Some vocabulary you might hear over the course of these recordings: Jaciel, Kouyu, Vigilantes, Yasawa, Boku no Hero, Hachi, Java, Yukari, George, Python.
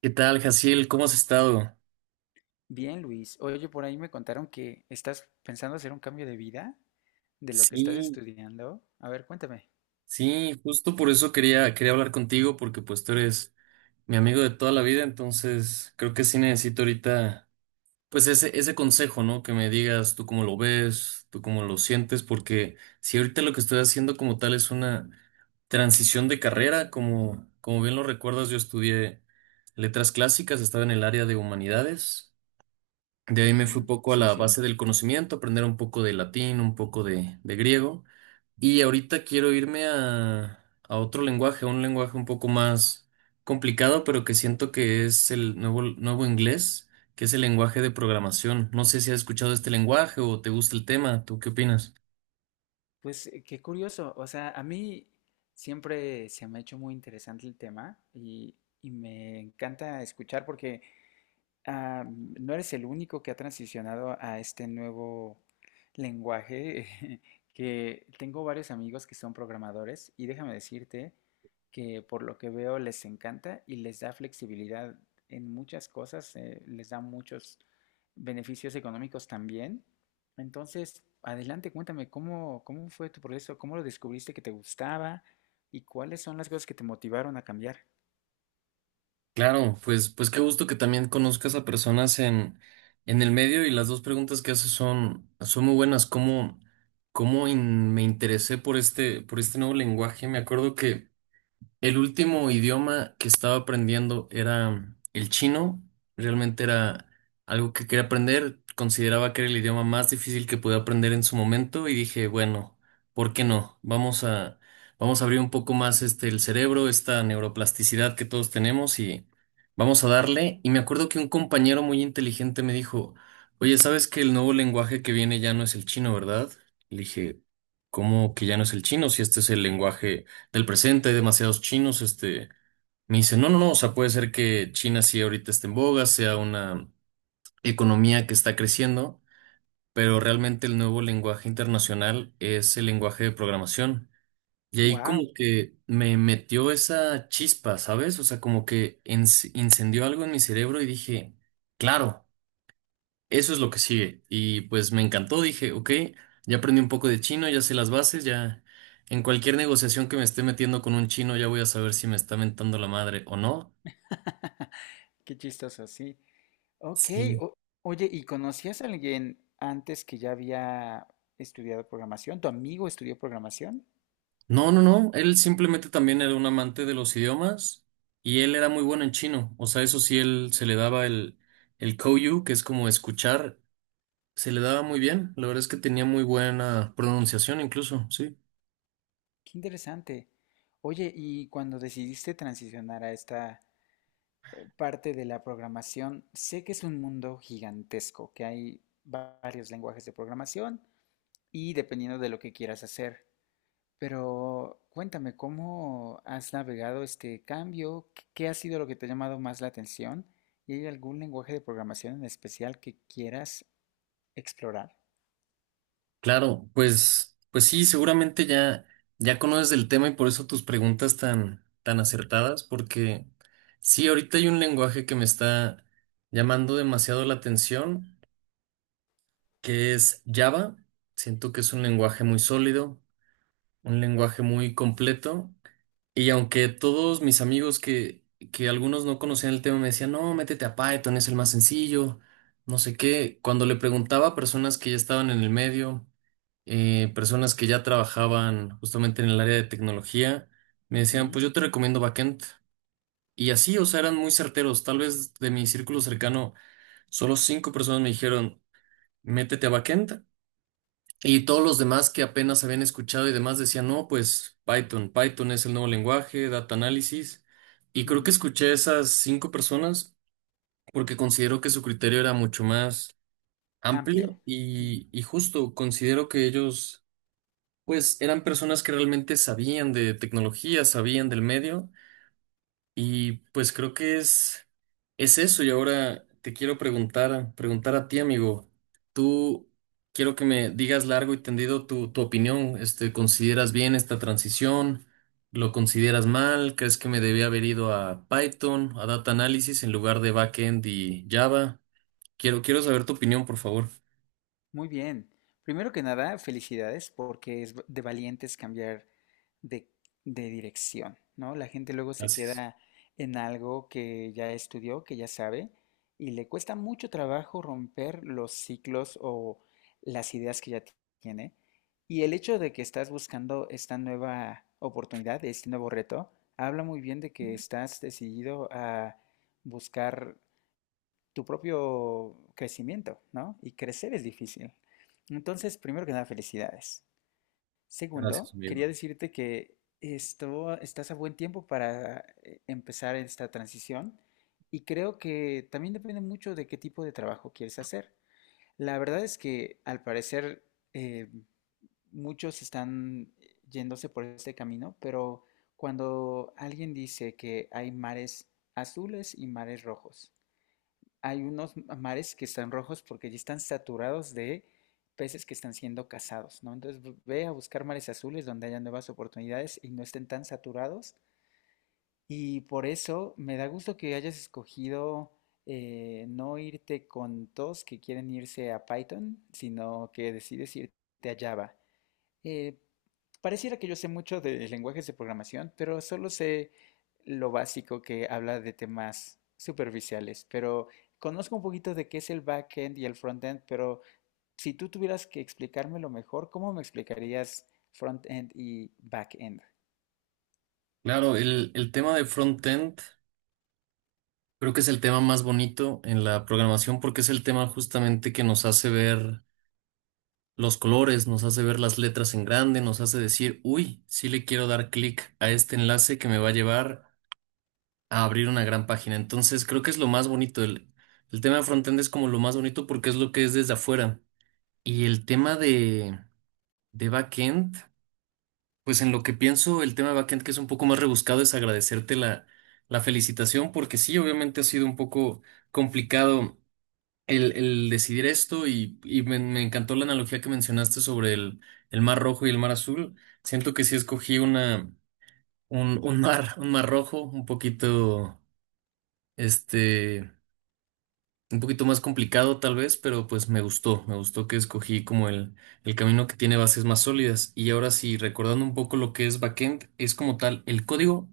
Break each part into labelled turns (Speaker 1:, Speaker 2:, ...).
Speaker 1: ¿Qué tal, Jaciel? ¿Cómo has estado?
Speaker 2: Bien, Luis. Oye, por ahí me contaron que estás pensando hacer un cambio de vida de lo que estás
Speaker 1: Sí,
Speaker 2: estudiando. A ver, cuéntame.
Speaker 1: sí, justo por eso quería hablar contigo, porque pues tú eres mi amigo de toda la vida, entonces creo que sí necesito ahorita, pues ese consejo, ¿no? Que me digas tú cómo lo ves, tú cómo lo sientes, porque si ahorita lo que estoy haciendo como tal es una transición de carrera, como bien lo recuerdas, yo estudié letras clásicas, estaba en el área de humanidades. De ahí me fui
Speaker 2: Ujú.
Speaker 1: poco a
Speaker 2: Sí,
Speaker 1: la
Speaker 2: sí.
Speaker 1: base del conocimiento, aprender un poco de latín, un poco de griego. Y ahorita quiero irme a otro lenguaje, a un lenguaje un poco más complicado, pero que siento que es el nuevo inglés, que es el lenguaje de programación. No sé si has escuchado este lenguaje o te gusta el tema. ¿Tú qué opinas?
Speaker 2: Pues qué curioso. O sea, a mí siempre se me ha hecho muy interesante el tema y me encanta escuchar porque ah, no eres el único que ha transicionado a este nuevo lenguaje, que tengo varios amigos que son programadores y déjame decirte que por lo que veo les encanta y les da flexibilidad en muchas cosas, les da muchos beneficios económicos también. Entonces, adelante, cuéntame, cómo fue tu proceso? ¿Cómo lo descubriste que te gustaba? ¿Y cuáles son las cosas que te motivaron a cambiar?
Speaker 1: Claro, pues, pues qué gusto que también conozcas a personas en el medio y las dos preguntas que haces son muy buenas. ¿Cómo me interesé por este nuevo lenguaje? Me acuerdo que el último idioma que estaba aprendiendo era el chino. Realmente era algo que quería aprender. Consideraba que era el idioma más difícil que podía aprender en su momento y dije, bueno, ¿por qué no? Vamos a abrir un poco más el cerebro, esta neuroplasticidad que todos tenemos y vamos a darle. Y me acuerdo que un compañero muy inteligente me dijo, oye, ¿sabes que el nuevo lenguaje que viene ya no es el chino, verdad? Le dije, ¿cómo que ya no es el chino si este es el lenguaje del presente? Hay demasiados chinos, me dice, no, no, no, o sea, puede ser que China sí ahorita esté en boga, sea una economía que está creciendo, pero realmente el nuevo lenguaje internacional es el lenguaje de programación. Y ahí
Speaker 2: ¡Wow!
Speaker 1: como que me metió esa chispa, ¿sabes? O sea, como que incendió algo en mi cerebro y dije, claro. Eso es lo que sigue. Y pues me encantó, dije, ok, ya aprendí un poco de chino, ya sé las bases, ya en cualquier negociación que me esté metiendo con un chino ya voy a saber si me está mentando la madre o no.
Speaker 2: Qué chistoso, sí. Ok,
Speaker 1: Sí.
Speaker 2: o- oye, ¿y conocías a alguien antes que ya había estudiado programación? ¿Tu amigo estudió programación?
Speaker 1: No, no, no, él simplemente también era un amante de los idiomas y él era muy bueno en chino. O sea, eso sí, él se le daba el Kouyu, que es como escuchar, se le daba muy bien. La verdad es que tenía muy buena pronunciación incluso, sí.
Speaker 2: Qué interesante. Oye, y cuando decidiste transicionar a esta parte de la programación, sé que es un mundo gigantesco, que hay varios lenguajes de programación y dependiendo de lo que quieras hacer. Pero cuéntame, ¿cómo has navegado este cambio? Qué ha sido lo que te ha llamado más la atención? ¿Y hay algún lenguaje de programación en especial que quieras explorar?
Speaker 1: Claro, pues, pues sí, seguramente ya conoces el tema y por eso tus preguntas tan acertadas, porque sí, ahorita hay un lenguaje que me está llamando demasiado la atención, que es Java. Siento que es un lenguaje muy sólido, un lenguaje muy completo y aunque todos mis amigos que algunos no conocían el tema me decían, no, métete a Python, es el más sencillo, no sé qué, cuando le preguntaba a personas que ya estaban en el medio, personas que ya trabajaban justamente en el área de tecnología, me decían,
Speaker 2: Ujú,
Speaker 1: pues yo te recomiendo backend. Y así, o sea, eran muy certeros. Tal vez de mi círculo cercano, solo cinco personas me dijeron, métete a backend. Y todos los demás que apenas habían escuchado y demás decían, no, pues Python, Python es el nuevo lenguaje, data análisis. Y creo que
Speaker 2: ujú.
Speaker 1: escuché a esas cinco personas porque considero que su criterio era mucho más
Speaker 2: Amplio.
Speaker 1: amplio y justo considero que ellos, pues, eran personas que realmente sabían de tecnología, sabían del medio y pues creo que es eso. Y ahora te quiero preguntar a ti, amigo. Tú quiero que me digas largo y tendido tu opinión. ¿Consideras bien esta transición? ¿Lo consideras mal? ¿Crees que me debía haber ido a Python, a Data Analysis en lugar de Backend y Java? Quiero saber tu opinión, por favor.
Speaker 2: Muy bien. Primero que nada, felicidades porque es de valientes cambiar de, de dirección, ¿no? La gente luego se
Speaker 1: Gracias.
Speaker 2: queda en algo que ya estudió, que ya sabe, y le cuesta mucho trabajo romper los ciclos o las ideas que ya tiene. Y el hecho de que estás buscando esta nueva oportunidad, este nuevo reto, habla muy bien de que estás decidido a buscar tu propio crecimiento, ¿no? Y crecer es difícil. Entonces, primero que nada, felicidades.
Speaker 1: Gracias,
Speaker 2: Segundo,
Speaker 1: amigo.
Speaker 2: quería decirte que estás a buen tiempo para empezar esta transición y creo que también depende mucho de qué tipo de trabajo quieres hacer. La verdad es que al parecer eh, muchos están yéndose por este camino, pero cuando alguien dice que hay mares azules y mares rojos, hay unos mares que están rojos porque ya están saturados de peces que están siendo cazados, ¿no? Entonces ve a buscar mares azules donde haya nuevas oportunidades y no estén tan saturados. Y por eso me da gusto que hayas escogido no irte con todos que quieren irse a Python, sino que decides irte a Java. Eh, Pareciera que yo sé mucho de lenguajes de programación, pero solo sé lo básico que habla de temas superficiales. Pero conozco un poquito de qué es el backend y el frontend, pero si tú tuvieras que explicármelo mejor, ¿cómo me explicarías frontend y backend?
Speaker 1: Claro, el tema de frontend. Creo que es el tema más bonito en la programación porque es el tema justamente que nos hace ver los colores, nos hace ver las letras en grande, nos hace decir, uy, sí le quiero dar clic a este enlace que me va a llevar a abrir una gran página. Entonces creo que es lo más bonito. El tema de frontend es como lo más bonito porque es lo que es desde afuera. Y el tema de backend, pues en lo que pienso, el tema de backend que es un poco más rebuscado es agradecerte la felicitación porque sí, obviamente ha sido un poco complicado el decidir esto y me encantó la analogía que mencionaste sobre el mar rojo y el mar azul. Siento que sí escogí un mar rojo, este, un poquito más complicado tal vez, pero pues me gustó que escogí como el camino que tiene bases más sólidas. Y ahora sí, recordando un poco lo que es backend, es como tal el código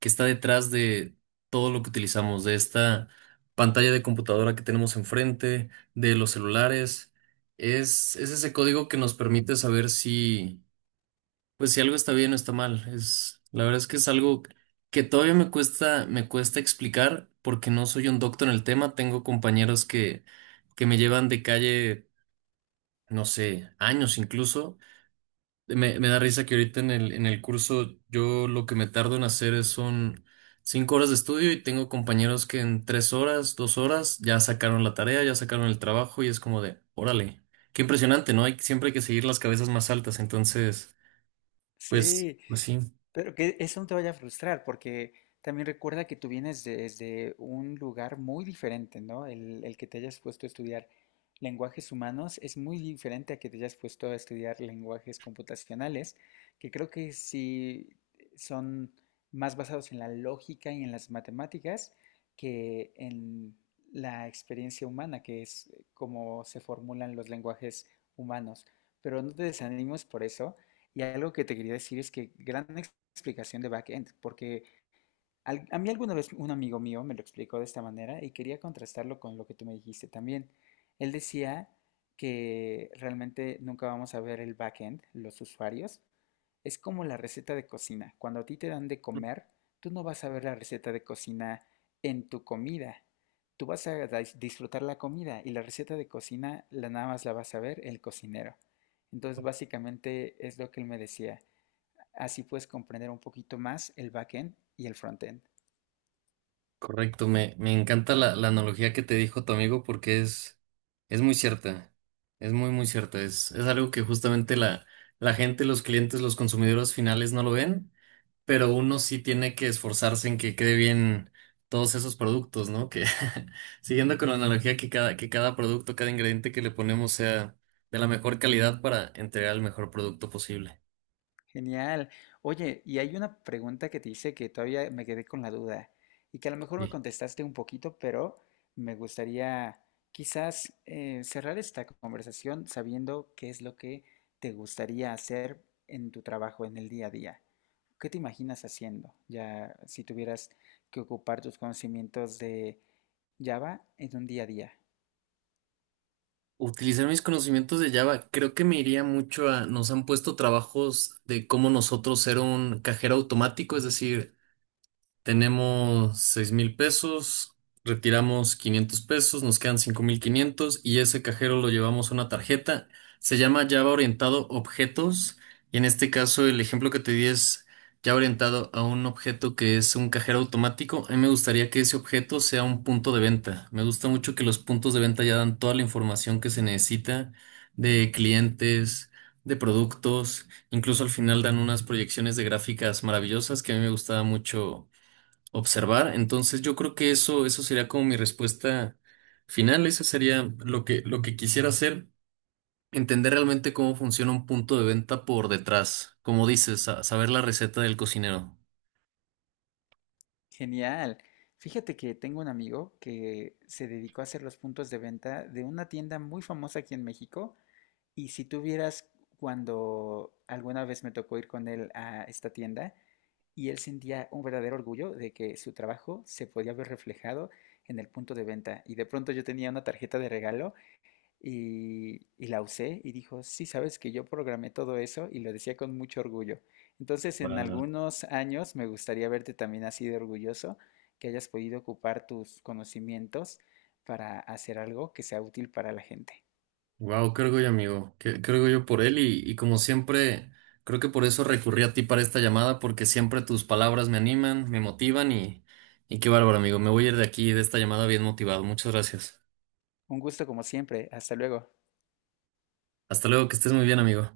Speaker 1: que está detrás de todo lo que utilizamos, de esta pantalla de computadora que tenemos enfrente, de los celulares. Es ese código que nos permite saber si pues si algo está bien o está mal, es la verdad es que es algo que todavía me cuesta explicar porque no soy un doctor en el tema, tengo compañeros que me llevan de calle, no sé, años incluso. Me da risa que ahorita en el curso yo lo que me tardo en hacer es son 5 horas de estudio y tengo compañeros que en 3 horas, 2 horas ya sacaron la tarea, ya sacaron el trabajo y es como de, órale, qué impresionante, ¿no? Hay siempre hay que seguir las cabezas más altas, entonces, pues
Speaker 2: Sí.
Speaker 1: pues sí.
Speaker 2: Pero que eso no te vaya a frustrar, porque también recuerda que tú vienes desde un lugar muy diferente, ¿no? El que te hayas puesto a estudiar lenguajes humanos es muy diferente a que te hayas puesto a estudiar lenguajes computacionales, que creo que sí son más basados en la lógica y en las matemáticas que en la experiencia humana, que es como se formulan los lenguajes humanos. Pero no te desanimes por eso. Y algo que te quería decir es que gran explicación de backend, porque a mí alguna vez un amigo mío me lo explicó de esta manera y quería contrastarlo con lo que tú me dijiste también. Él decía que realmente nunca vamos a ver el backend, los usuarios. Es como la receta de cocina. Cuando a ti te dan de comer, tú no vas a ver la receta de cocina en tu comida. Tú vas a disfrutar la comida y la receta de cocina la nada más la vas a ver el cocinero. Entonces, básicamente es lo que él me decía. Así puedes comprender un poquito más el backend y el frontend.
Speaker 1: Correcto, me encanta la analogía que te dijo tu amigo porque es muy cierta, es muy, muy cierta, es algo que justamente la gente, los clientes, los consumidores finales no lo ven, pero uno sí tiene que esforzarse en que quede bien todos esos productos, ¿no? Que siguiendo con la analogía que cada producto, cada ingrediente que le ponemos sea de la mejor calidad para entregar el mejor producto posible.
Speaker 2: Genial. Oye, y hay una pregunta que te hice que todavía me quedé con la duda y que a lo mejor me contestaste un poquito, pero me gustaría quizás cerrar esta conversación sabiendo qué es lo que te gustaría hacer en tu trabajo, en el día a día. ¿Qué te imaginas haciendo? Ya si tuvieras que ocupar tus conocimientos de Java en un día a día.
Speaker 1: Utilizar mis conocimientos de Java, creo que me iría mucho nos han puesto trabajos de cómo nosotros ser un cajero automático, es decir, tenemos 6,000 pesos, retiramos 500 pesos, nos quedan 5,500 y ese cajero lo llevamos a una tarjeta. Se llama Java orientado objetos y en este caso el ejemplo que te di es Java orientado a un objeto que es un cajero automático. A mí me gustaría que ese objeto sea un punto de venta. Me gusta mucho que los puntos de venta ya dan toda la información que se necesita de clientes, de productos, incluso al final dan unas proyecciones de gráficas maravillosas que a mí me gustaba mucho observar. Entonces yo creo que eso sería como mi respuesta final. Eso sería lo que quisiera hacer, entender realmente cómo funciona un punto de venta por detrás. Como dices, saber la receta del cocinero.
Speaker 2: Genial. Fíjate que tengo un amigo que se dedicó a hacer los puntos de venta de una tienda muy famosa aquí en México. Y si tú vieras, cuando alguna vez me tocó ir con él a esta tienda, y él sentía un verdadero orgullo de que su trabajo se podía ver reflejado en el punto de venta. Y de pronto yo tenía una tarjeta de regalo y la usé y dijo, sí, sabes que yo programé todo eso, y lo decía con mucho orgullo. Entonces, en
Speaker 1: Wow,
Speaker 2: algunos años me gustaría verte también así de orgulloso, que hayas podido ocupar tus conocimientos para hacer algo que sea útil para la gente.
Speaker 1: qué orgullo, amigo. Qué orgullo por él y como siempre, creo que por eso recurrí a ti para esta llamada, porque siempre tus palabras me animan, me motivan y qué bárbaro, amigo. Me voy a ir de aquí, de esta llamada bien motivado. Muchas gracias.
Speaker 2: Un gusto como siempre, hasta luego.
Speaker 1: Hasta luego, que estés muy bien, amigo.